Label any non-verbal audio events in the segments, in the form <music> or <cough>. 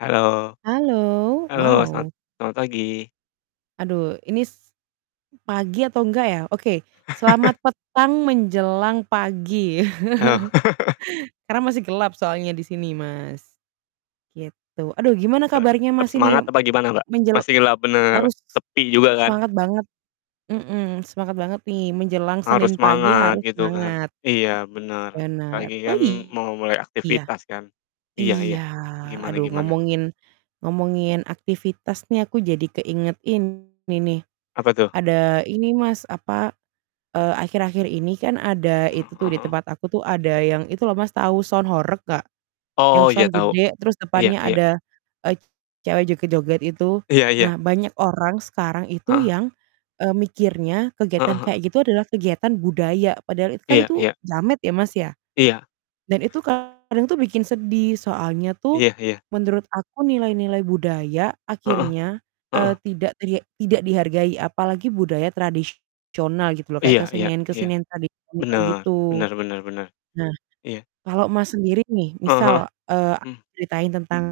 Halo. Halo, Halo set wow. selamat pagi. Aduh ini pagi atau enggak ya? Oke, selamat <chuckles> petang menjelang pagi. Oh. <chuckles> <chuckles> Karena masih gelap soalnya di sini, Mas, gitu. Aduh gimana Eee, kabarnya tetap Mas, ini semangat apa gimana, Mbak? menjel Masihlah, bener, harus, sepi juga kan? semangat banget. Mhm, semangat banget nih menjelang Senin Harus pagi semangat harus gitu kan. semangat. Iya, bener apa Benar. lagi Oh, kan mau mulai iya? aktivitas kan. Iya iya, Iya, gimana aduh gimana? ngomongin ngomongin aktivitas nih, aku jadi keingetin ini nih, Apa tuh? ada ini Mas, apa, eee, akhir-akhir ini kan ada Mhm, itu tuh heeh di heeh. tempat aku tuh ada yang itu loh Mas, tahu sound horeg nggak? Yang Oh, iya sound tahu. gede terus Iya depannya iya. ada, eee, cewek joget-joget itu. Iya iya. Nah, banyak orang sekarang itu Heeh. yang, eee, mikirnya Heeh kegiatan heeh. kayak gitu adalah kegiatan budaya, padahal itu kan Iya itu iya. jamet ya, Mas, ya. Iya. Dan itu kadang tuh bikin sedih, soalnya tuh Iya iya. menurut aku nilai-nilai budaya Heeh. akhirnya, eee, Heeh. tidak teriek tidak dihargai. Apalagi budaya tradisional gitu loh kayak Iya iya iya. kesenian-kesenian tradisional Bener, gitu. bener bener bener, Nah, iya. kalau Mas, sendiri nih Heeh heeh. misal, eee, aku Mmm. ceritain tentang,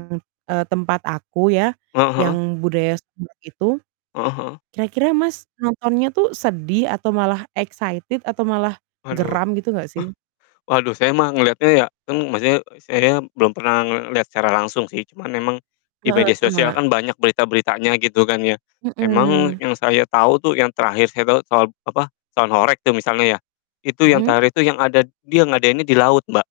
eee, tempat aku ya, Heeh heeh. yang budaya sound horeg itu, Heeh heeh. kira-kira Mas, nontonnya tuh sedih atau malah excited atau malah Waduh. geram gitu nggak sih? <chuckles> Waduh, saya mah ngelihatnya ya kan maksudnya saya belum pernah ngelihat secara langsung sih, cuman emang di Heeh, media sosial sama. kan banyak berita-beritanya gitu kan ya. Emang Mhm. yang saya tahu tuh, yang terakhir saya tahu soal apa, sound horeg tuh misalnya ya, itu yang Mhm. terakhir itu yang ada dia ngadainnya di laut, Mbak.